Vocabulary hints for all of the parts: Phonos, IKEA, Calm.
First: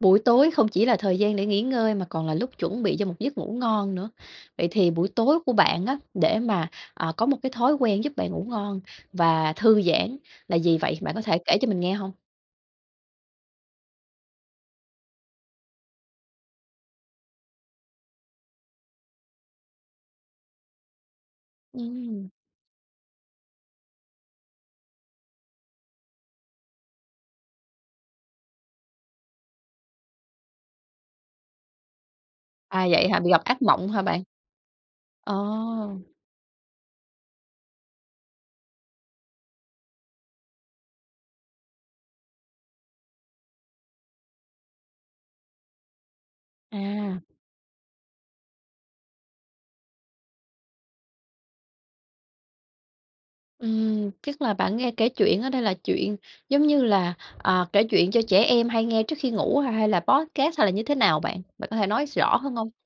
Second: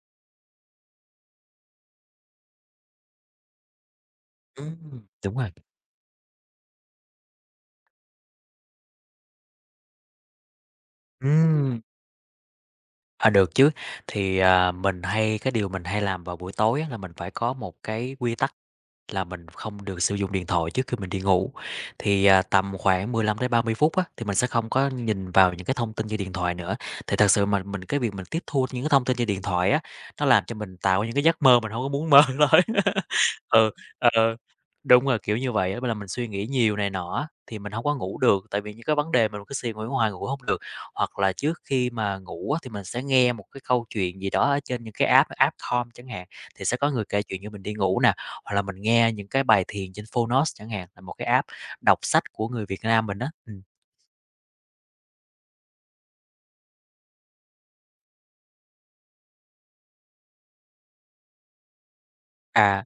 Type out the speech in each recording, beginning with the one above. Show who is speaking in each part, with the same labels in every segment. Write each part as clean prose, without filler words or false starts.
Speaker 1: Buổi tối không chỉ là thời gian để nghỉ ngơi mà còn là lúc chuẩn bị cho một giấc ngủ ngon nữa. Vậy thì buổi
Speaker 2: Đúng
Speaker 1: tối
Speaker 2: rồi.
Speaker 1: của bạn á, để mà, có một cái thói quen giúp bạn ngủ ngon và thư giãn là gì vậy? Bạn có thể kể cho mình
Speaker 2: Ừm.
Speaker 1: nghe không?
Speaker 2: À, được chứ. Mình hay cái điều mình hay làm vào buổi tối á là mình phải có một cái quy tắc là mình không được sử dụng điện thoại trước khi mình đi ngủ.
Speaker 1: Ừm,
Speaker 2: Tầm khoảng 15 đến 30 phút á, thì mình sẽ không có nhìn vào những cái thông tin trên điện thoại nữa. Thì thật sự mà mình Cái việc mình tiếp thu những cái thông tin trên điện thoại á, nó làm cho mình tạo những cái giấc mơ mình không có muốn mơ tới.
Speaker 1: Vậy hả? Bị gặp ác
Speaker 2: Ừ,
Speaker 1: mộng hả bạn?
Speaker 2: ờ, đúng rồi,
Speaker 1: Ờ,
Speaker 2: kiểu như vậy á, với mình suy nghĩ nhiều này nọ thì mình không có ngủ được, tại vì những cái vấn đề mình cứ suy nghĩ hoài ngủ không được. Hoặc là trước khi mà ngủ á, thì mình sẽ nghe một cái câu chuyện gì đó ở trên những cái app app Calm chẳng hạn, thì sẽ có người
Speaker 1: à,
Speaker 2: kể chuyện cho mình đi ngủ nè, hoặc là mình nghe những cái bài thiền trên Phonos chẳng hạn, là một cái app đọc sách của người Việt Nam mình đó.
Speaker 1: Chắc là bạn nghe kể chuyện ở đây là chuyện giống như là, kể chuyện cho trẻ em hay nghe trước khi ngủ ha hay là podcast hay là như thế nào bạn? Bạn có thể nói rõ hơn không?
Speaker 2: À.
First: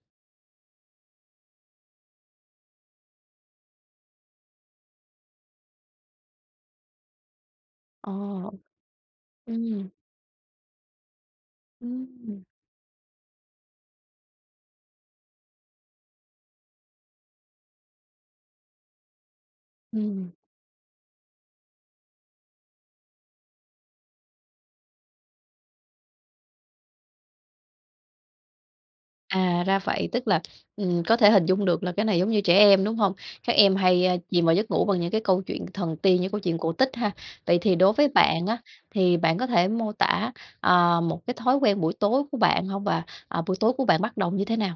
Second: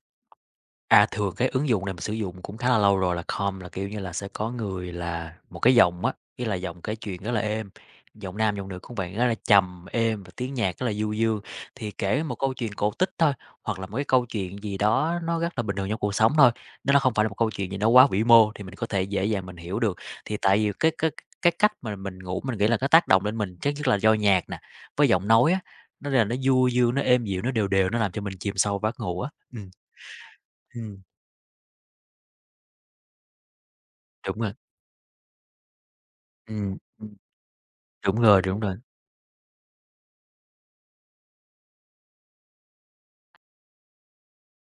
Speaker 2: À, thường cái ứng dụng này mình sử dụng cũng khá là lâu rồi là Calm, là, kiểu như là, sẽ có người là một cái giọng á, ý là giọng kể chuyện rất là êm,
Speaker 1: Ờ.
Speaker 2: giọng nam, giọng nữ cũng vậy rất là trầm
Speaker 1: Ừm.
Speaker 2: êm và tiếng nhạc rất là du dương. Thì kể một
Speaker 1: Ừm.
Speaker 2: câu chuyện cổ tích thôi, hoặc là một cái câu chuyện gì đó nó rất là bình thường trong cuộc sống thôi, nó không phải là một câu chuyện gì nó quá vĩ mô thì mình có thể dễ dàng mình hiểu được.
Speaker 1: Ừm.
Speaker 2: Thì tại vì cái cách mà mình ngủ mình nghĩ là nó tác động lên mình, chắc nhất là do nhạc nè, với giọng nói á, nó là nó du dương, nó êm dịu, nó đều đều, nó làm cho mình chìm sâu vào giấc ngủ á.
Speaker 1: À,
Speaker 2: Ừm.
Speaker 1: ra vậy, tức là,
Speaker 2: Ừm.
Speaker 1: có thể hình dung được là cái này giống như trẻ em, đúng không? Các em hay,
Speaker 2: Đúng
Speaker 1: chìm
Speaker 2: rồi,
Speaker 1: vào giấc ngủ bằng những cái câu chuyện thần tiên, những câu chuyện cổ
Speaker 2: ừm,
Speaker 1: tích ha.
Speaker 2: ừm,
Speaker 1: Vậy thì đối với
Speaker 2: đúng rồi,
Speaker 1: bạn á,
Speaker 2: đúng rồi.
Speaker 1: thì bạn có thể mô tả, một cái thói quen buổi tối của bạn không? Và, buổi tối của bạn bắt đầu như thế nào?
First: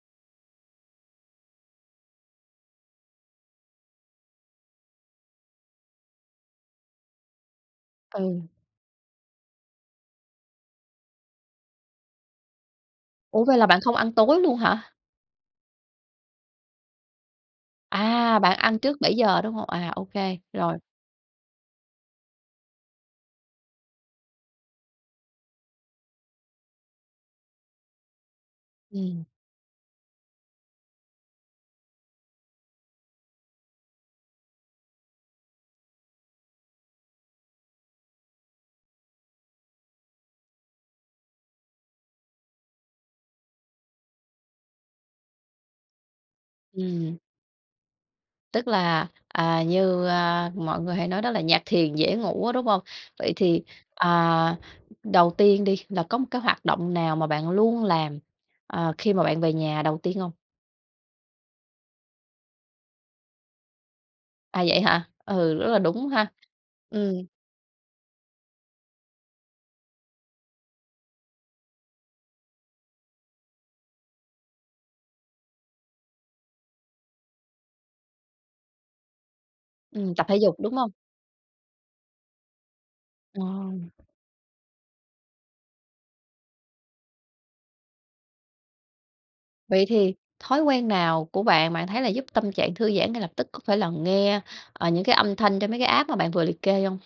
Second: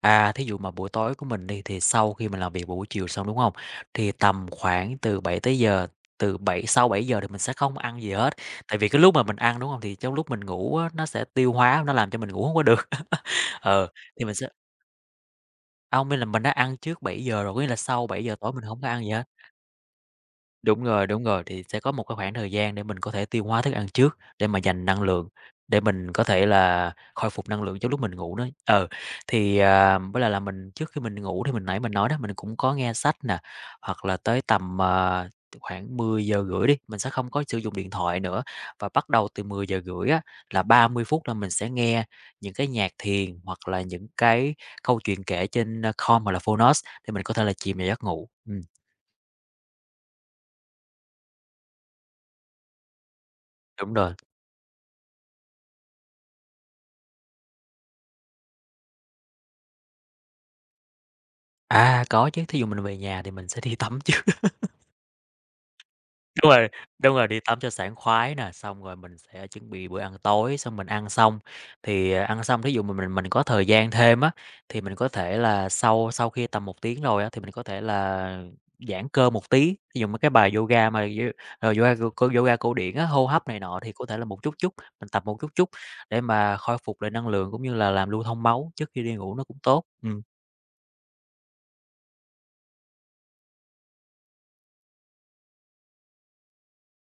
Speaker 2: À, thí dụ mà buổi tối của mình đi, thì sau khi mình làm việc buổi chiều xong, đúng hông? Thì tầm khoảng từ 7 tới giờ từ bảy sau bảy giờ thì mình sẽ không ăn gì hết,
Speaker 1: Ừ.
Speaker 2: tại vì cái lúc mà mình ăn, đúng hông? Thì trong lúc mình ngủ á, nó sẽ tiêu hóa, nó làm cho mình ngủ hông có được.
Speaker 1: Ủa, vậy là bạn
Speaker 2: Ờ,
Speaker 1: không ăn
Speaker 2: thì mình
Speaker 1: tối
Speaker 2: sẽ
Speaker 1: luôn hả?
Speaker 2: hông, Ý là mình đã ăn trước 7 giờ rồi, có nghĩa là sau 7 giờ
Speaker 1: À,
Speaker 2: tối
Speaker 1: bạn
Speaker 2: mình
Speaker 1: ăn
Speaker 2: hổng có
Speaker 1: trước
Speaker 2: ăn gì
Speaker 1: bảy
Speaker 2: hết.
Speaker 1: giờ đúng không? À, ok rồi.
Speaker 2: Đúng rồi, thì sẽ có một cái khoảng thời gian để mình có thể tiêu hóa thức ăn trước, để mà dành năng lượng, để mình có thể là khôi phục năng lượng cho lúc mình ngủ nữa.
Speaker 1: Ừm.
Speaker 2: Với lại là mình trước khi mình ngủ thì mình nói đó, mình cũng có nghe sách nè, hoặc là tới khoảng 10 giờ rưỡi đi, mình sẽ không có sử dụng điện thoại nữa. Và bắt đầu từ 10 giờ rưỡi á, là 30 phút là mình sẽ nghe những cái nhạc thiền, hoặc là những cái câu chuyện kể Calm hoặc là Phonos để
Speaker 1: Ừm.
Speaker 2: mình có thể là chìm vào giấc ngủ.
Speaker 1: Tức là, như, mọi người hay nói đó là nhạc thiền dễ ngủ á, đúng không? Vậy thì,
Speaker 2: Đúng rồi.
Speaker 1: à, đầu tiên đi, là có một cái hoạt động nào mà bạn luôn làm, khi mà bạn về nhà đầu tiên không?
Speaker 2: À, có chứ, thí dụ mình về nhà thì mình sẽ đi tắm trước.
Speaker 1: À, vậy hả? Ừ, rất là đúng ha.
Speaker 2: Đúng rồi,
Speaker 1: Ừm.
Speaker 2: đúng rồi, đi tắm cho sảng khoái nè, xong rồi mình sẽ chuẩn bị bữa ăn tối, xong mình ăn xong ăn xong thí dụ mà mình có thời gian thêm á, thì mình có thể là sau sau khi tầm một tiếng rồi á, thì mình có thể là giãn cơ một tí. Thí dụ mấy
Speaker 1: Tập
Speaker 2: cái
Speaker 1: thể
Speaker 2: bài
Speaker 1: dục, đúng không?
Speaker 2: yoga mà yo ờ, yoga cổ điển á, hô
Speaker 1: Ờ,
Speaker 2: hấp này nọ thì có thể là một chút chút, mình tập một chút chút để mà khôi phục lại năng lượng cũng như là làm lưu thông máu trước khi đi ngủ nó cũng
Speaker 1: vậy
Speaker 2: tốt.
Speaker 1: thì
Speaker 2: Ừm.
Speaker 1: thói quen nào của bạn, bạn thấy là giúp tâm trạng thư giãn ngay lập tức? Có phải là nghe, những cái âm thanh trên mấy cái app mà bạn vừa liệt kê không?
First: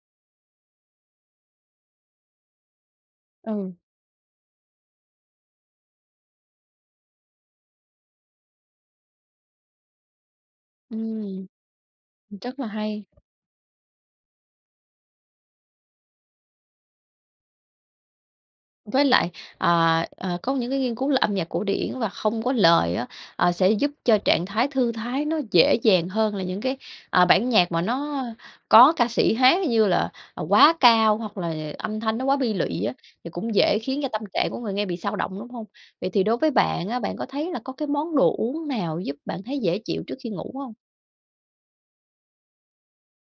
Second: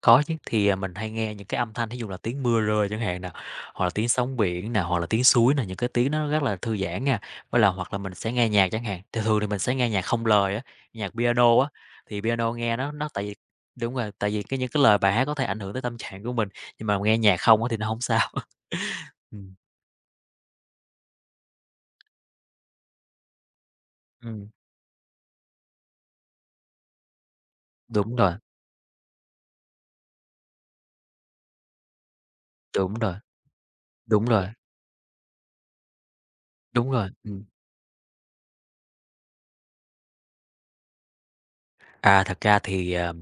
Speaker 2: Có chứ, thì, à, Mình hay nghe những cái âm thanh thí dụ là tiếng mưa rơi chẳng hạn nè,
Speaker 1: Ừ.
Speaker 2: hoặc là tiếng sóng biển nè, hoặc là tiếng suối nè, những cái tiếng nó rất là thư giãn nha. Với là hoặc là mình sẽ nghe nhạc chẳng hạn, thì thường thì mình sẽ nghe nhạc không lời á, nhạc
Speaker 1: Ừm.
Speaker 2: piano á, thì piano
Speaker 1: Rất là
Speaker 2: nghe
Speaker 1: hay.
Speaker 2: nó tại vì đúng rồi, tại vì cái những cái lời bài hát có thể ảnh hưởng tới tâm trạng của mình, nhưng mà nghe nhạc không á thì nó không sao.
Speaker 1: Với lại,
Speaker 2: Ừm,
Speaker 1: có những cái nghiên cứu là âm nhạc cổ điển và không có lời á, sẽ giúp cho trạng
Speaker 2: ừm,
Speaker 1: thái thư thái nó dễ dàng hơn là những cái, bản nhạc mà
Speaker 2: đúng
Speaker 1: nó
Speaker 2: rồi,
Speaker 1: có ca sĩ hát như là, quá cao hoặc là âm thanh nó quá bi lụy á,
Speaker 2: đúng rồi,
Speaker 1: thì cũng dễ khiến cho tâm
Speaker 2: đúng rồi,
Speaker 1: trạng của người nghe bị xao động, đúng không? Vậy thì đối với bạn
Speaker 2: đúng
Speaker 1: á,
Speaker 2: rồi,
Speaker 1: bạn có
Speaker 2: ừm.
Speaker 1: thấy là có cái món đồ uống nào giúp bạn thấy dễ chịu trước khi ngủ không?
Speaker 2: À, thật ra thì, ờ,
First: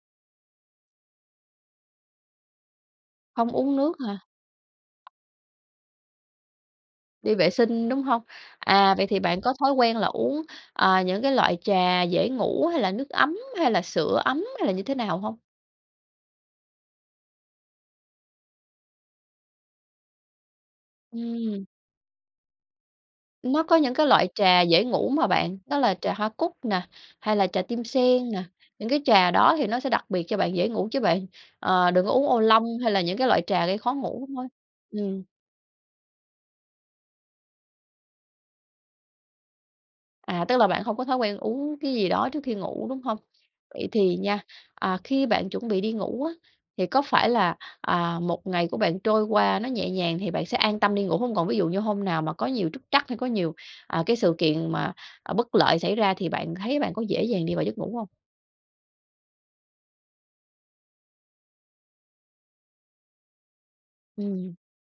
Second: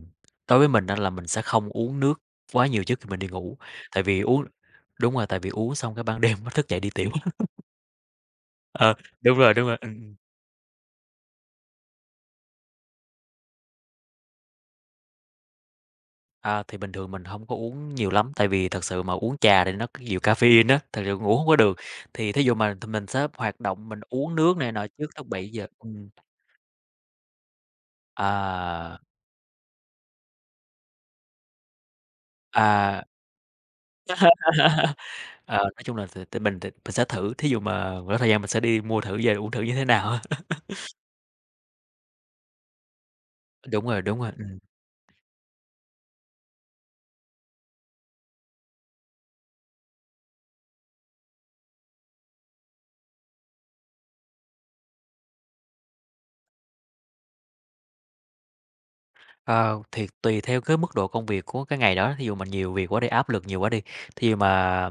Speaker 2: Đối với mình á là mình sẽ không uống nước quá nhiều trước khi mình đi
Speaker 1: Không
Speaker 2: ngủ,
Speaker 1: uống nước
Speaker 2: tại
Speaker 1: hả?
Speaker 2: vì uống đúng rồi, tại vì uống xong cái ban đêm nó thức dậy đi tiểu.
Speaker 1: Đi vệ sinh, đúng hông? À,
Speaker 2: Ờ,
Speaker 1: vậy thì bạn có
Speaker 2: đúng
Speaker 1: thói
Speaker 2: rồi,
Speaker 1: quen là
Speaker 2: ừm.
Speaker 1: uống, những cái loại trà dễ ngủ hay là nước ấm, hay là sữa ấm, hay là như thế nào hông?
Speaker 2: À, thì bình thường mình không có uống nhiều lắm, tại vì thật sự mà uống trà thì nó có nhiều caffeine á, thật sự ngủ không có
Speaker 1: Ừm,
Speaker 2: được. Thì thí dụ mà thì mình sẽ hoạt
Speaker 1: nó có
Speaker 2: động,
Speaker 1: những
Speaker 2: mình
Speaker 1: cái loại
Speaker 2: uống nước
Speaker 1: trà
Speaker 2: này
Speaker 1: dễ
Speaker 2: nọ
Speaker 1: ngủ
Speaker 2: trước
Speaker 1: mà
Speaker 2: lúc
Speaker 1: bạn,
Speaker 2: 7:00,
Speaker 1: đó là trà hoa cúc nè, hay là trà tim sen nè, những
Speaker 2: à,
Speaker 1: cái trà đó thì nó sẽ đặc biệt cho bạn dễ ngủ chứ bạn, đừng có uống ô long hay là
Speaker 2: à.
Speaker 1: những cái loại trà gây khó ngủ thôi. Ừm.
Speaker 2: Ờ, nói chung là thì mình sẽ thử, thí dụ mà có thời gian mình sẽ đi mua thử về uống thử như thế nào á.
Speaker 1: À, tức là bạn không có thói quen uống cái gì đó trước khi ngủ, đúng hông?
Speaker 2: Đúng
Speaker 1: Vậy
Speaker 2: rồi,
Speaker 1: thì
Speaker 2: đúng rồi.
Speaker 1: nha, khi bạn chuẩn bị đi ngủ á, thì có phải là, một ngày của bạn trôi qua nó nhẹ nhàng thì bạn sẽ an tâm đi ngủ hông? Còn ví dụ như hôm nào mà có nhiều trúc trắc hay có nhiều, cái sự kiện mà, bất lợi xảy ra thì bạn thấy bạn có dễ dàng đi vào giấc ngủ hông?
Speaker 2: Ờ, thì tùy theo cái mức độ công việc của cái ngày đó, thí dụ mà nhiều việc quá đi, áp lực nhiều quá đi, thí dụ
Speaker 1: Ừm,
Speaker 2: mà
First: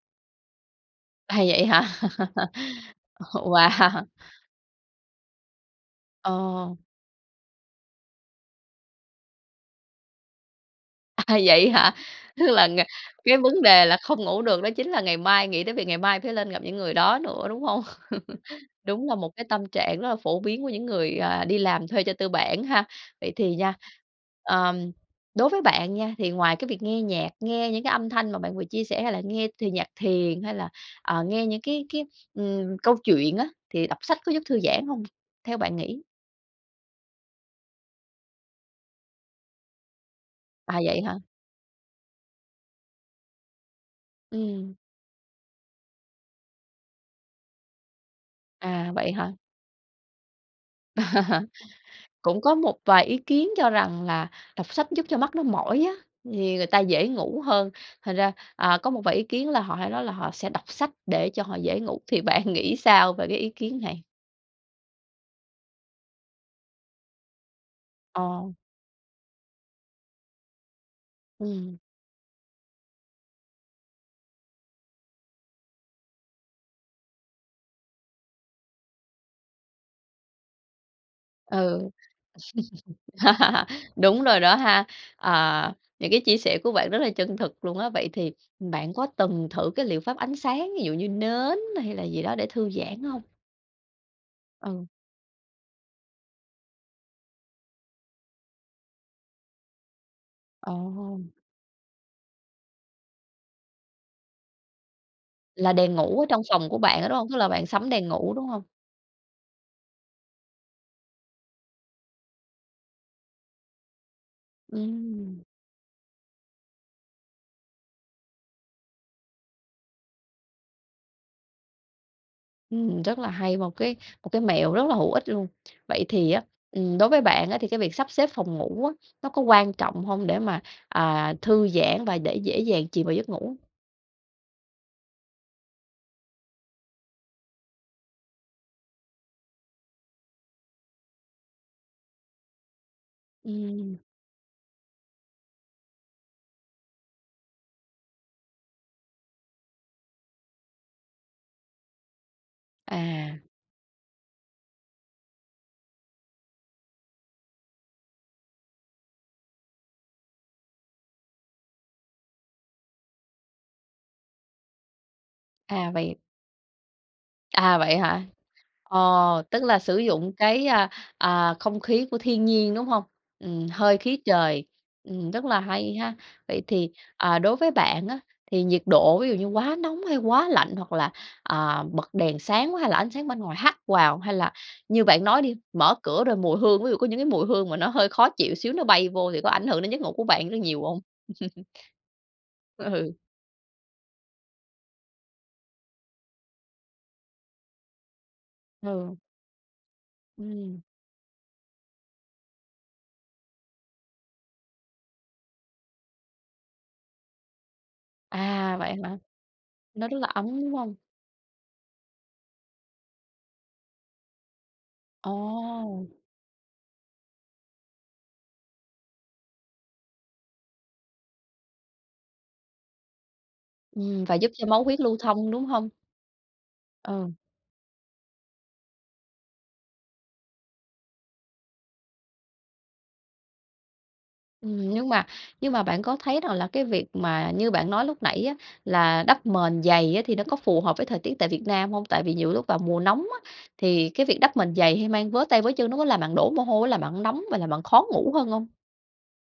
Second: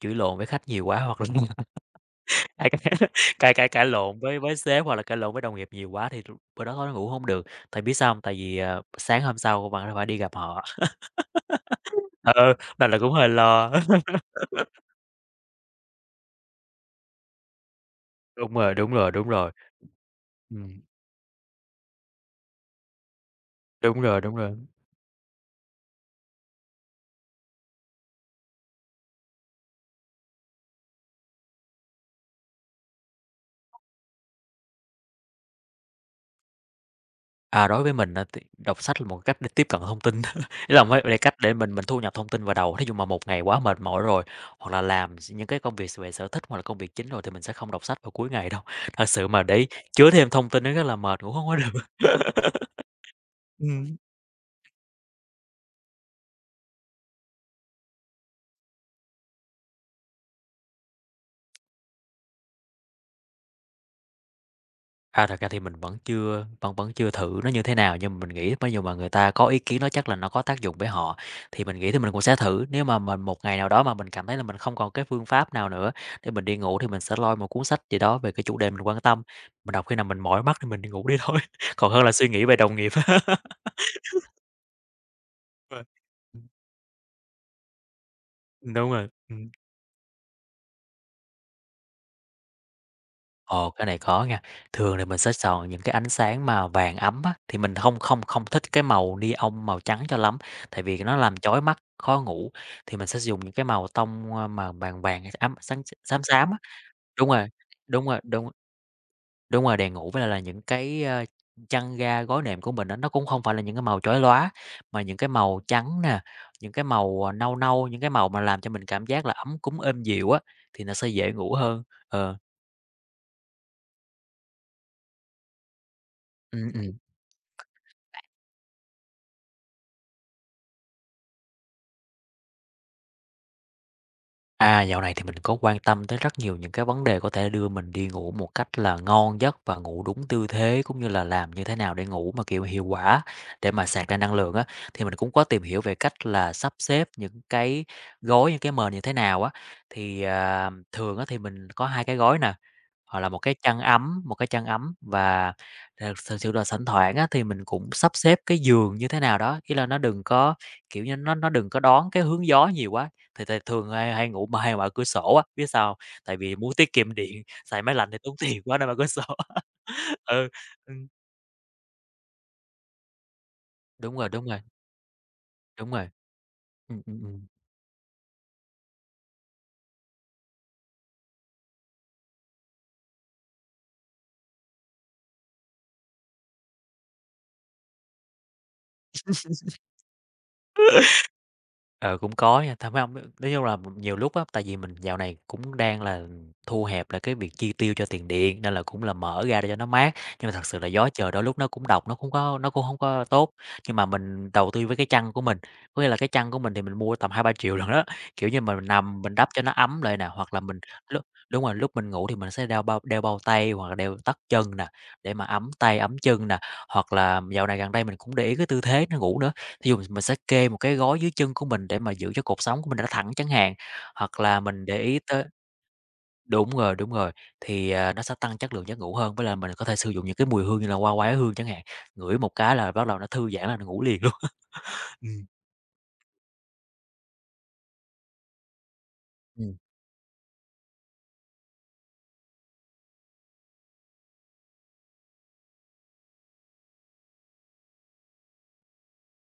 Speaker 2: chửi lộn với khách nhiều quá hoặc là
Speaker 1: Vậy hả?
Speaker 2: cãi cãi cãi cãi
Speaker 1: Wow!
Speaker 2: lộn với sếp hoặc là cãi lộn với đồng nghiệp nhiều quá thì bữa đó
Speaker 1: Ồ,
Speaker 2: tối ngủ không được. Tại biết sao không? Tại vì sáng hôm sau bạn phải đi gặp họ,
Speaker 1: à, Vậy hả? Tức
Speaker 2: ừ,
Speaker 1: là ng
Speaker 2: nên là cũng hơi
Speaker 1: Cái vấn
Speaker 2: lo.
Speaker 1: đề là không ngủ được đó chính là ngày mai, nghĩ tới việc ngày mai phải lên gặp những người đó nữa, đúng hông?
Speaker 2: Đúng rồi, đúng
Speaker 1: Đúng
Speaker 2: rồi,
Speaker 1: là
Speaker 2: đúng
Speaker 1: một cái
Speaker 2: rồi.
Speaker 1: tâm trạng rất là phổ biến của
Speaker 2: Ừm,
Speaker 1: những người, đi làm thuê cho tư bản ha. Vậy thì nha,
Speaker 2: đúng rồi, đúng rồi.
Speaker 1: ờm, đối với bạn nha, thì ngoài cái việc nghe nhạc, nghe những cái âm thanh mà bạn vừa chia sẻ hay là nghe thì nhạc thiền hay là, nghe những cái, câu chuyện á, thì đọc sách có giúp thư giãn không? Theo bạn nghĩ?
Speaker 2: À, đối với mình á thì đọc sách là một cách để tiếp cận thông tin, ý
Speaker 1: À,
Speaker 2: là
Speaker 1: vậy
Speaker 2: mới
Speaker 1: hả?
Speaker 2: là cách để mình thu nhập thông tin vào đầu. Thí dụ mà một ngày quá mệt mỏi rồi, hoặc
Speaker 1: Ừm,
Speaker 2: là làm s những cái công việc về sở thích hoặc là công việc chính rồi thì mình sẽ không đọc sách vào cuối ngày đâu. Thật
Speaker 1: Vậy
Speaker 2: sự
Speaker 1: hả?
Speaker 2: mà để chứa thêm thông tin nó rất là mệt, ngủ không có được.
Speaker 1: Cũng có một vài ý kiến cho
Speaker 2: Ừm.
Speaker 1: rằng là đọc sách giúp cho mắt nó mỏi á, thì người ta dễ ngủ hơn. Thành ra, có một vài ý kiến là họ hay nói là họ sẽ đọc sách để cho họ dễ ngủ, thì bạn nghĩ sao về cái ý kiến này?
Speaker 2: À, thật ra thì mình vẫn chưa thử nó như thế nào, nhưng mà
Speaker 1: Ờ.
Speaker 2: mình nghĩ bây giờ mà người ta có ý kiến đó chắc là nó có tác dụng với họ, thì
Speaker 1: Ừm.
Speaker 2: mình nghĩ thì mình cũng sẽ thử. Nếu mà mình một ngày nào đó mà mình cảm thấy là mình không còn cái phương pháp nào nữa để mình đi ngủ thì mình sẽ lôi một cuốn sách gì đó về cái chủ đề mình quan tâm, mình đọc khi nào mình mỏi mắt thì mình đi ngủ đi thôi,
Speaker 1: Ừ.
Speaker 2: còn hơn là suy nghĩ về đồng nghiệp.
Speaker 1: Đúng rồi đó ha. À,
Speaker 2: Rồi.
Speaker 1: những cái chia sẻ của bạn rất là chân thực luôn á. Vậy thì
Speaker 2: Đúng
Speaker 1: bạn có
Speaker 2: rồi.
Speaker 1: từng
Speaker 2: Ừm.
Speaker 1: thử cái liệu pháp ánh sáng, ví dụ như nến hay là gì đó để thư giãn không?
Speaker 2: Ồ, cái này có nha.
Speaker 1: Ừ,
Speaker 2: Thường thì mình sẽ chọn những cái ánh sáng mà vàng ấm á, thì mình không không không thích cái màu neon, màu trắng cho lắm,
Speaker 1: ồ,
Speaker 2: tại vì nó làm chói mắt, khó ngủ. Mình sẽ dùng những cái màu tông, ơ, mà vàng vàng, ấm,
Speaker 1: là
Speaker 2: sáng
Speaker 1: đèn ngủ
Speaker 2: xám
Speaker 1: ở trong
Speaker 2: xám á.
Speaker 1: phòng của bạn đó đúng hông?
Speaker 2: Đúng
Speaker 1: Tức
Speaker 2: rồi,
Speaker 1: là bạn sắm
Speaker 2: đúng
Speaker 1: đèn
Speaker 2: rồi,
Speaker 1: ngủ, đúng
Speaker 2: đúng
Speaker 1: không?
Speaker 2: đúng rồi, đèn ngủ với lại là những cái, ơ, chăn ga, gối nệm của mình á, nó cũng không phải là những cái màu chói lóa, mà những cái
Speaker 1: Ừm.
Speaker 2: màu trắng nè, những cái màu, à, nâu nâu, những cái màu mà làm cho mình cảm giác là ấm cúng, êm dịu á, thì nó sẽ dễ ngủ hơn. Ờ,
Speaker 1: Rất là hay, một cái mẹo rất là hữu ích luôn. Vậy thì á,
Speaker 2: ừm.
Speaker 1: đối với bạn á, thì cái việc sắp xếp phòng ngủ á, nó có quan trọng không để mà, thư giãn và để dễ dàng chìm vào giấc ngủ?
Speaker 2: À, dạo này thì mình có quan tâm tới rất nhiều những cái vấn đề có thể đưa mình đi ngủ một cách là ngon giấc và ngủ đúng tư thế, cũng như là làm như thế nào để ngủ mà, kiểu, hiệu quả, để mà
Speaker 1: Ừm.
Speaker 2: sạc ra năng lượng á. Thì mình cũng có tìm hiểu về cách là sắp xếp những cái gối, những cái mền như thế nào á. Thường á thì mình có 2 cái gối nè, hoặc là
Speaker 1: À.
Speaker 2: một cái chăn ấm, một cái chăn ấm và thực thực sự là thỉnh thoảng á, thì mình cũng sắp xếp cái giường như thế nào đó, ý là nó đừng có, kiểu như, nó đừng có đón cái hướng gió nhiều quá. Thì thường hay hay ngủ mà hay mở cửa sổ á, biết sao
Speaker 1: À.
Speaker 2: hông?
Speaker 1: Vậy
Speaker 2: Tại vì muốn tiết kiệm điện,
Speaker 1: à?
Speaker 2: xài máy
Speaker 1: Vậy
Speaker 2: lạnh thì
Speaker 1: hả?
Speaker 2: tốn tiền quá nên mở
Speaker 1: Ờ,
Speaker 2: cửa sổ.
Speaker 1: Tức là sử dụng
Speaker 2: Ừ,
Speaker 1: cái,
Speaker 2: ừm,
Speaker 1: không khí của thiên nhiên, đúng không? Hơi
Speaker 2: đúng
Speaker 1: khí
Speaker 2: rồi, đúng rồi,
Speaker 1: trời, rất là
Speaker 2: đúng
Speaker 1: hay
Speaker 2: rồi.
Speaker 1: ha. Vậy thì,
Speaker 2: Ừm, ừm, ừm.
Speaker 1: đối với bạn á, thì nhiệt độ ví dụ như quá nóng hay quá lạnh hoặc là, bật đèn sáng quá hay là ánh sáng bên ngoài hắt vào, hay là như bạn nói đi, mở cửa rồi mùi hương, ví dụ có những cái mùi hương mà nó hơi khó chịu xíu nó bay vô thì có ảnh hưởng đến giấc ngủ của bạn rất nhiều không?
Speaker 2: Ờ, cũng có nha, thật ra
Speaker 1: Ừ.
Speaker 2: hông nói chung là nhiều lúc á, tại vì mình dạo này cũng đang là thu hẹp lại cái việc chi tiêu cho tiền điện, nên là cũng là
Speaker 1: Ừ.
Speaker 2: mở ra để cho nó mát. Nhưng mà thật sự
Speaker 1: Ừm.
Speaker 2: là gió trời đôi lúc nó cũng độc, nó cũng có nó cũng không có tốt. Nhưng mà mình đầu tư với cái chăn của mình, có nghĩa là cái chăn của mình thì mình mua tầm 2-3 triệu lần đó. Kiểu như,
Speaker 1: À,
Speaker 2: mình
Speaker 1: vậy hả?
Speaker 2: nằm mình đắp cho nó ấm
Speaker 1: Nó rất
Speaker 2: lại nè,
Speaker 1: là ấm,
Speaker 2: hoặc là
Speaker 1: đúng
Speaker 2: mình
Speaker 1: không?
Speaker 2: lúc đúng rồi, lúc mình ngủ thì mình sẽ đeo bao tay hoặc là đeo tất chân nè, để mà ấm tay,
Speaker 1: Ồ!
Speaker 2: ấm chân nè. Hoặc là dạo này gần đây mình cũng để ý cái tư thế nó ngủ nữa. Thí dụ mình sẽ kê một cái gối dưới chân của mình để mà giữ cho cột sống của mình nó thẳng chẳng hạn,
Speaker 1: Và
Speaker 2: hoặc
Speaker 1: giúp
Speaker 2: là
Speaker 1: cho máu
Speaker 2: mình để
Speaker 1: huyết lưu
Speaker 2: ý tới
Speaker 1: thông, đúng hông?
Speaker 2: đúng
Speaker 1: Ờ,
Speaker 2: rồi, thì, à, nó sẽ tăng chất lượng giấc ngủ hơn, với lại mình có thể sử dụng những cái mùi hương như là hoa quả hương chẳng hạn, ngửi một cái là bắt đầu nó thư giãn là nó ngủ liền luôn.
Speaker 1: ừm, nhưng mà
Speaker 2: Ừm,
Speaker 1: nhưng mà bạn có thấy rằng là cái việc mà như bạn nói lúc nãy á, là đắp
Speaker 2: ừm.
Speaker 1: mền dày á, thì nó có phù hợp với thời tiết tại Việt Nam hông? Tại vì nhiều lúc vào mùa nóng á, thì cái việc đắp mền dày hay mang vớ tay vớ chân nó có làm bạn đổ mồ hôi, làm bạn nóng và làm bạn khó ngủ hơn hông?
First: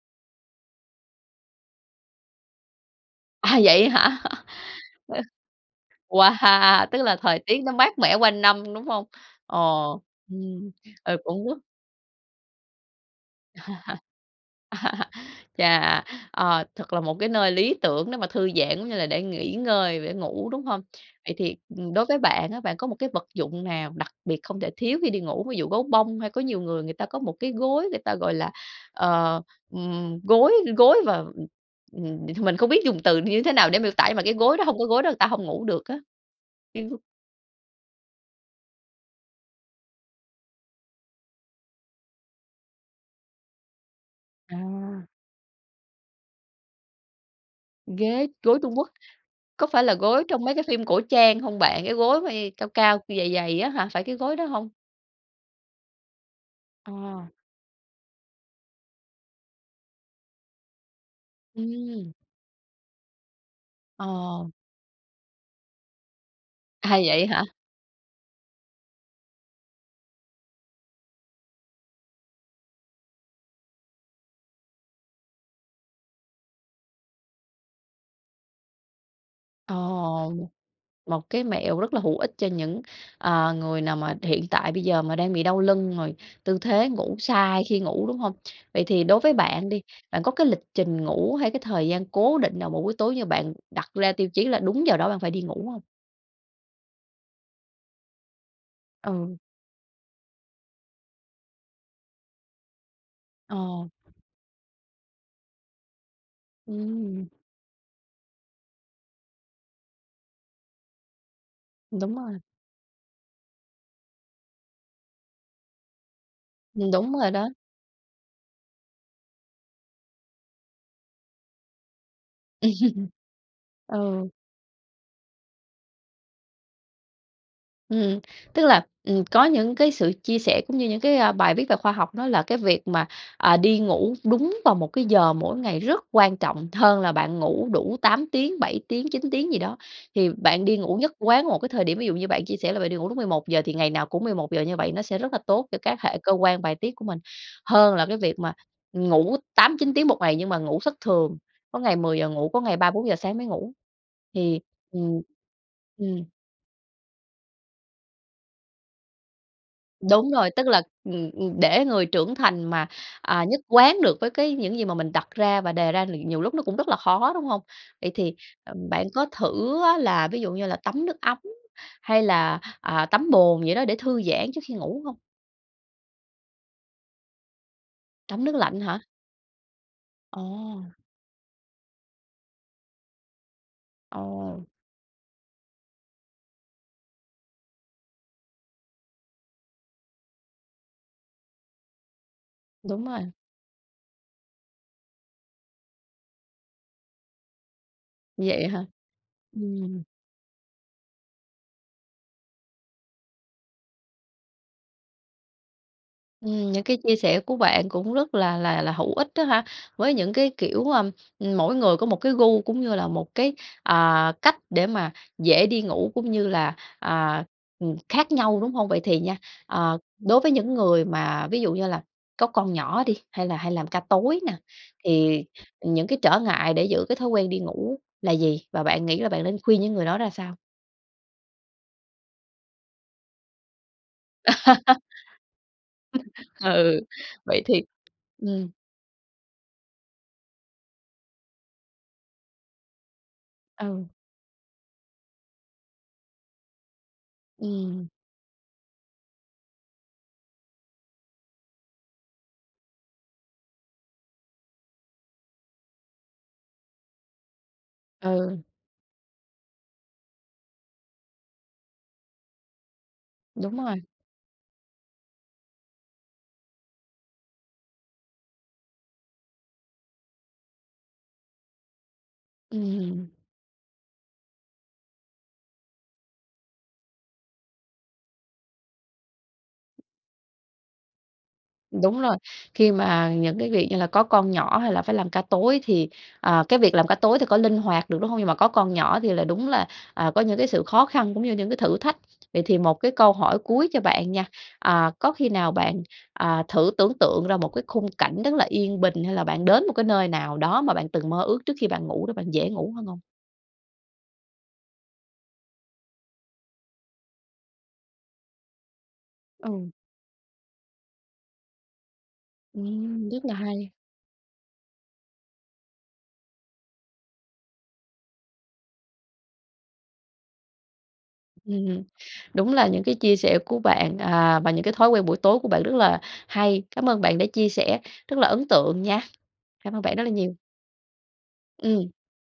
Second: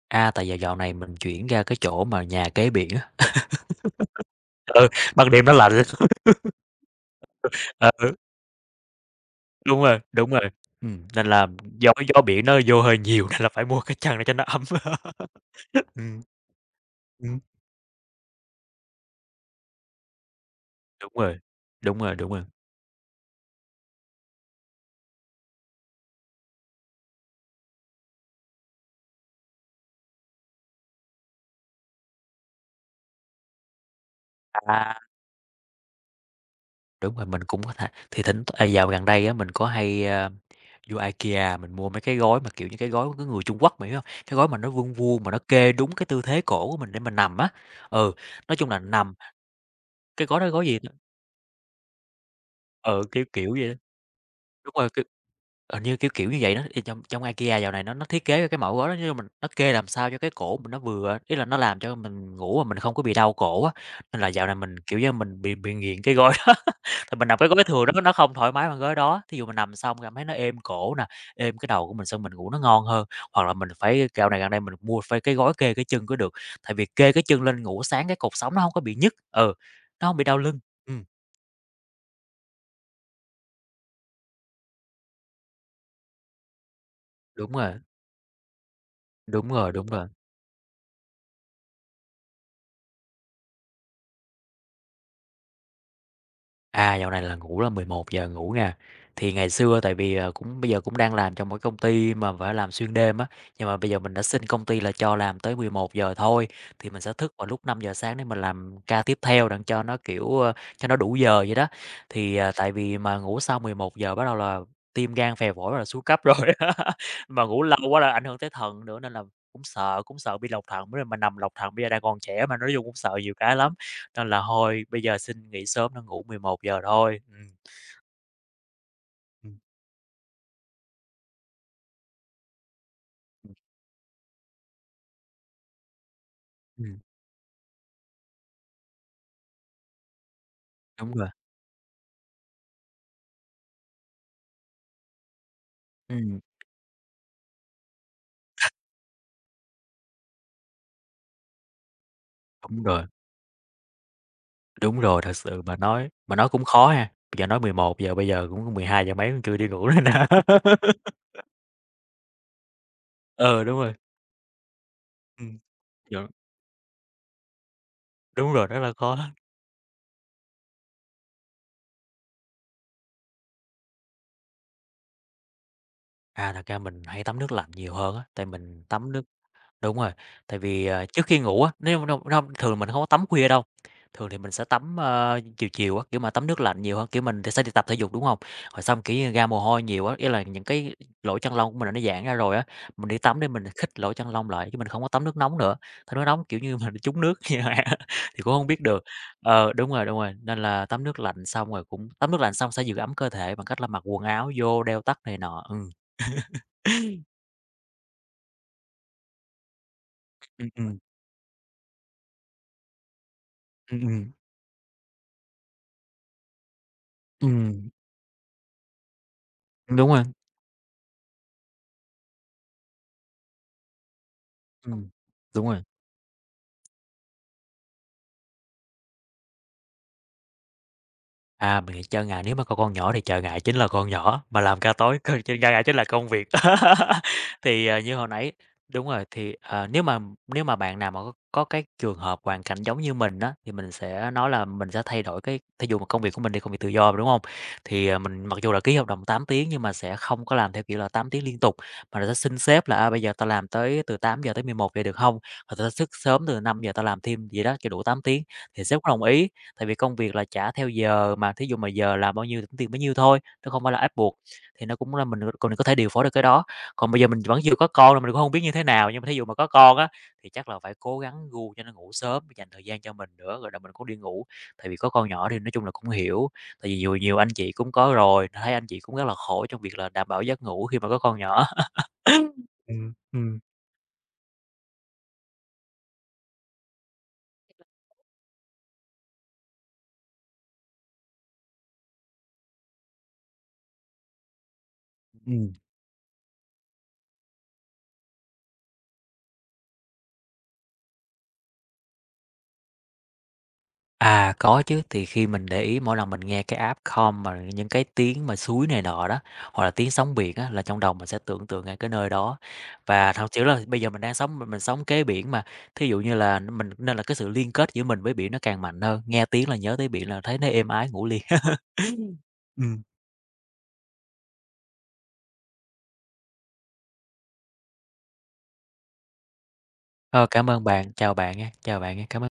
Speaker 2: À, tại giờ dạo này mình chuyển ra cái chỗ mà nhà kế biển á,
Speaker 1: À, vậy hả?
Speaker 2: ừ,
Speaker 1: Ơ.
Speaker 2: ban đêm nó lạnh, lắm.
Speaker 1: Wow! Tức là thời tiết nó mát mẻ
Speaker 2: Ừ,
Speaker 1: quanh năm, đúng hông? Ờ.
Speaker 2: đúng rồi,
Speaker 1: Ừm. Ừ.
Speaker 2: nên là do cái gió biển nó vô hơi nhiều nên là phải mua cái
Speaker 1: À,
Speaker 2: chăn để cho nó ấm.
Speaker 1: Chà,
Speaker 2: Ừm,
Speaker 1: thật là một cái
Speaker 2: ừm,
Speaker 1: nơi lý tưởng để mà thư giãn cũng như là để nghỉ ngơi, để ngủ, đúng không?
Speaker 2: đúng
Speaker 1: Vậy
Speaker 2: rồi,
Speaker 1: thì,
Speaker 2: đúng
Speaker 1: đối
Speaker 2: rồi,
Speaker 1: với
Speaker 2: đúng rồi.
Speaker 1: bạn á, bạn có một cái vật dụng nào đặc biệt không thể thiếu khi đi ngủ, ví dụ gấu bông hay có nhiều người người ta có một cái gối người ta, gọi là, ờ, gối gối và, mình không biết dùng từ như thế nào để miêu tả, nhưng mà cái gối đó không có
Speaker 2: À.
Speaker 1: gối đó người ta không ngủ được á. Cái
Speaker 2: Đúng rồi, mình cũng có thể dạo gần đây á, mình có hay, vô IKEA mình mua mấy cái gói mà, kiểu như, cái gói của cái người Trung Quốc, bạn hiểu hông? Cái gói
Speaker 1: À.
Speaker 2: mà nó vuông vuông mà nó kê đúng cái tư thế cổ của mình để mình nằm á. Ừ,
Speaker 1: Ghế
Speaker 2: nói
Speaker 1: gối
Speaker 2: chung
Speaker 1: Trung
Speaker 2: là
Speaker 1: Quốc.
Speaker 2: nằm
Speaker 1: Có phải là gối
Speaker 2: cái gói
Speaker 1: trong
Speaker 2: đó
Speaker 1: mấy cái
Speaker 2: gói gì
Speaker 1: phim
Speaker 2: ta.
Speaker 1: cổ trang hông bạn? Cái gối mà cao cao,
Speaker 2: Ừ, kiểu,
Speaker 1: dày
Speaker 2: kiểu
Speaker 1: dày á
Speaker 2: vậy.
Speaker 1: hả? Phải cái gối đó hông?
Speaker 2: Đúng rồi, kiểu, ờ, như kiểu kiểu như vậy đó, thì
Speaker 1: Ờ.
Speaker 2: trong trong IKEA dạo này nó thiết kế cái mẫu gối đó, nói chung nó kê làm sao cho cái cổ mình nó vừa, ý là nó làm cho
Speaker 1: Ừm.
Speaker 2: mình ngủ mà mình không có bị đau cổ á,
Speaker 1: Ờ.
Speaker 2: nên là dạo này mình, kiểu như, mình bị nghiện cái gối đó. Thì
Speaker 1: Vậy
Speaker 2: mình nằm
Speaker 1: hả?
Speaker 2: cái gối thường nó không thoải mái bằng gối đó, thí dụ mình nằm xong cảm thấy nó êm cổ nè, êm cái đầu của mình xong mình ngủ nó ngon hơn, hoặc là mình phải dạo này gần đây mình mua phải cái gối kê cái chân có được, tại vì kê cái chân lên ngủ sáng cái cột sống nó không có bị nhức, ừ, nó không bị đau
Speaker 1: Ờ,
Speaker 2: lưng. Ừm,
Speaker 1: một cái mẹo rất là hữu ích cho những, người nào mà hiện tại bây giờ mà đang bị đau lưng, rồi tư thế ngủ
Speaker 2: đúng
Speaker 1: sai
Speaker 2: rồi,
Speaker 1: khi ngủ, đúng hông? Vậy thì đối với
Speaker 2: đúng
Speaker 1: bạn
Speaker 2: rồi,
Speaker 1: đi,
Speaker 2: đúng rồi.
Speaker 1: bạn có cái lịch trình ngủ hay cái thời gian cố định nào mà buổi tối như bạn đặt ra tiêu chí là đúng giờ đó bạn phải đi ngủ hông?
Speaker 2: À, dạo này là ngủ là 11 giờ ngủ nha. Thì
Speaker 1: Ừ.
Speaker 2: ngày xưa tại vì, ờ, cũng bây giờ cũng đang làm trong một công ty mà phải làm xuyên đêm á,
Speaker 1: Ờ.
Speaker 2: nhưng mà bây giờ mình đã xin công ty là cho làm tới 11 giờ thôi, thì mình sẽ
Speaker 1: Ừm.
Speaker 2: thức vào lúc 5 giờ sáng để mình làm ca tiếp theo đặng cho nó, kiểu, ơ, cho nó đủ giờ vậy đó.
Speaker 1: Đúng
Speaker 2: Thì,
Speaker 1: rồi.
Speaker 2: à, tại vì mà ngủ sau 11 giờ bắt đầu là tim gan phè phổi là xuống cấp rồi,
Speaker 1: Ừm. Đúng rồi
Speaker 2: mà
Speaker 1: đó.
Speaker 2: ngủ lâu quá là ảnh hưởng tới thận nữa nên là cũng sợ bị lọc thận, mới mà nằm lọc thận, bây giờ đang còn trẻ mà nói chung cũng sợ nhiều cái lắm.
Speaker 1: Ừ.
Speaker 2: Nên là thôi, bây giờ xin nghỉ sớm nó ngủ 11:00 thôi.
Speaker 1: Ừm, Tức là, có
Speaker 2: Ừm,
Speaker 1: những cái sự chia sẻ cũng như những cái, bài viết về khoa học đó là cái việc mà,
Speaker 2: ừm,
Speaker 1: đi ngủ đúng vào một cái giờ mỗi ngày rất quan trọng
Speaker 2: ừm,
Speaker 1: hơn là bạn ngủ đủ 8 tiếng, 7 tiếng, 9 tiếng gì đó. Thì bạn đi ngủ nhất
Speaker 2: đúng rồi,
Speaker 1: quán một cái thời điểm, ví dụ như bạn chia sẻ là bạn đi ngủ lúc 11 giờ thì ngày nào cũng 11 giờ như vậy nó sẽ rất là tốt cho các hệ cơ
Speaker 2: ừm,
Speaker 1: quan bài tiết của mình, hơn là cái việc mà ngủ 8-9 tiếng một ngày nhưng mà ngủ thất thường, có ngày 10 giờ ngủ, có ngày
Speaker 2: đúng
Speaker 1: ba bốn
Speaker 2: rồi,
Speaker 1: giờ sáng mới ngủ. Thì,
Speaker 2: đúng
Speaker 1: ừm.
Speaker 2: rồi, thật sự mà nói
Speaker 1: Ừm.
Speaker 2: mà nói cũng khó ha, bây giờ nói 11 giờ bây giờ cũng 12 giờ mấy cũng chưa đi ngủ nữa nè.
Speaker 1: Đúng rồi, tức là, để người trưởng thành mà, nhất
Speaker 2: Ừ, đúng rồi,
Speaker 1: quán được với cái những gì mà mình đặt
Speaker 2: ừm,
Speaker 1: ra và đề ra thì
Speaker 2: dạ,
Speaker 1: nhiều lúc nó cũng rất là khó, đúng không? Vậy thì,
Speaker 2: đúng rồi, rất là
Speaker 1: bạn
Speaker 2: khó.
Speaker 1: có thử á là ví dụ như là tắm nước ấm hay là, tắm bồn vậy đó để thư giãn trước khi ngủ không?
Speaker 2: À, thật ra mình hay tắm nước lạnh nhiều hơn á,
Speaker 1: Tắm
Speaker 2: tại
Speaker 1: nước lạnh
Speaker 2: mình
Speaker 1: hả?
Speaker 2: tắm nước. Đúng rồi, tại
Speaker 1: Ồ,
Speaker 2: vì, à, trước khi ngủ á, nếu hông hông thường mình không có tắm khuya đâu, thường thì mình
Speaker 1: ồ.
Speaker 2: sẽ tắm, ơ, chiều chiều á, kiểu, mà tắm nước lạnh nhiều hơn, kiểu, mình thì sẽ đi tập thể dục, đúng không? Rồi xong, kiểu như, ra mồ hôi nhiều á, ý là những cái lỗ chân lông của mình là nó giãn ra rồi á,
Speaker 1: Đúng
Speaker 2: mình đi
Speaker 1: rồi,
Speaker 2: tắm để mình khích lỗ chân lông lại, chứ mình không có tắm nước nóng nữa, tắm nước nóng, kiểu như, mình trúng nước như vậy á, thì cũng
Speaker 1: vậy
Speaker 2: không biết
Speaker 1: hả?
Speaker 2: được. Ờ,
Speaker 1: Ừm.
Speaker 2: đúng rồi, nên là tắm nước lạnh xong rồi cũng tắm nước lạnh xong sẽ giữ ấm cơ thể bằng cách là mặc quần áo vô, đeo tất này nọ.
Speaker 1: Những cái chia sẻ của bạn cũng rất là hữu ích đó ha, với những cái,
Speaker 2: Ừm,
Speaker 1: kiểu,
Speaker 2: ừm,
Speaker 1: mỗi người có một cái gu cũng như là một cái,
Speaker 2: ừm, ừm,
Speaker 1: cách để mà dễ đi ngủ cũng như là,
Speaker 2: ừm,
Speaker 1: khác nhau, đúng không? Vậy thì nha,
Speaker 2: đúng rồi.
Speaker 1: đối với những người mà ví dụ như là có con nhỏ đi, hay là hay làm ca tối nè,
Speaker 2: Ừm,
Speaker 1: thì
Speaker 2: đúng rồi.
Speaker 1: những cái trở ngại để giữ cái thói quen đi ngủ là gì? Và bạn nghĩ là bạn nên khuyên những người đó ra sao?
Speaker 2: À, mình nghĩ trở ngại nếu mà có con nhỏ thì trở ngày chính là con nhỏ, mà làm ca tối c trở ngại chính là công việc.
Speaker 1: Ừ. vậy thì
Speaker 2: Thì, ờ, như hồi nãy
Speaker 1: Ừm.
Speaker 2: đúng rồi, thì, ờ, nếu mà bạn nào mà có cái trường hợp hoàn cảnh giống như mình á, thì mình
Speaker 1: Ừ.
Speaker 2: sẽ nói là mình sẽ thay đổi cái thí dụ mà công việc của mình đi, công việc tự do mà, đúng hông? Thì,
Speaker 1: Ừm.
Speaker 2: ờ, mình mặc dù là ký hợp đồng 8 tiếng nhưng mà sẽ không có làm theo kiểu là 8 tiếng liên tục, mà là sẽ xin sếp là, à, "Bây giờ tao làm tới từ 8 giờ tới mười một vậy được hông? Rồi tao thức sớm từ 5 giờ tao làm thêm" vậy đó, cho đủ 8 tiếng,
Speaker 1: Ừ.
Speaker 2: thì sếp có đồng ý. Tại vì công việc là trả theo giờ mà, thí dụ mà giờ làm bao nhiêu thì tính tiền bấy nhiêu thôi, nó
Speaker 1: Đúng
Speaker 2: không phải là
Speaker 1: rồi.
Speaker 2: ép buộc, thì nó cũng là mình còn mình có thể điều phối được cái đó. Còn bây giờ mình vẫn chưa có con nên mình cũng không biết như thế nào, nhưng mà thí dụ mà có con á, thì chắc là phải cố gắng gu cho nó ngủ sớm, dành thời gian cho
Speaker 1: Ừm.
Speaker 2: mình nữa, rồi là mình cũng đi ngủ. Tại vì có con nhỏ thì nói chung là cũng hiểu, tại vì nhiều nhiều anh chị cũng có rồi, thấy anh chị cũng rất là khổ trong việc là đảm bảo giấc ngủ khi mà có con nhỏ.
Speaker 1: Đúng rồi, khi
Speaker 2: Ừm,
Speaker 1: mà những
Speaker 2: ừm,
Speaker 1: cái việc như là có con nhỏ hay là phải làm ca tối thì, cái việc làm ca tối thì có linh hoạt được, đúng không? Nhưng mà có con nhỏ thì là đúng là, có những cái sự khó khăn cũng như những cái thử thách. Vậy thì một cái câu hỏi cuối cho bạn nha, có khi nào
Speaker 2: ừm.
Speaker 1: bạn, thử tưởng tượng ra một cái khung cảnh rất là yên bình, hay là bạn đến một cái nơi nào đó mà bạn từng mơ ước trước khi bạn ngủ để bạn dễ ngủ hơn không?
Speaker 2: À, có chứ, thì khi mình để ý mỗi lần mình nghe cái app Calm mà những cái tiếng mà suối này nọ đó, hoặc
Speaker 1: Ừ.
Speaker 2: là tiếng sóng biển á, là trong đầu mình sẽ tưởng tượng ra cái nơi đó. Và
Speaker 1: Rất
Speaker 2: thậm
Speaker 1: là
Speaker 2: chí là
Speaker 1: hay.
Speaker 2: bây giờ mình đang sống mình sống kế biển mà, thí dụ như là mình nên là cái sự liên kết giữa mình với biển nó càng mạnh hơn, nghe tiếng là nhớ tới biển là thấy nó êm ái ngủ liền.
Speaker 1: Ừm, Đúng
Speaker 2: Ừ.
Speaker 1: là những cái chia sẻ của bạn, và những cái thói quen buổi tối của bạn rất là hay. Cảm ơn bạn đã chia sẻ, rất là ấn tượng nha. Cảm ơn bạn rất là
Speaker 2: Ờ,
Speaker 1: nhiều.
Speaker 2: cảm ơn bạn, chào
Speaker 1: Ừm.
Speaker 2: bạn nha, cảm ơn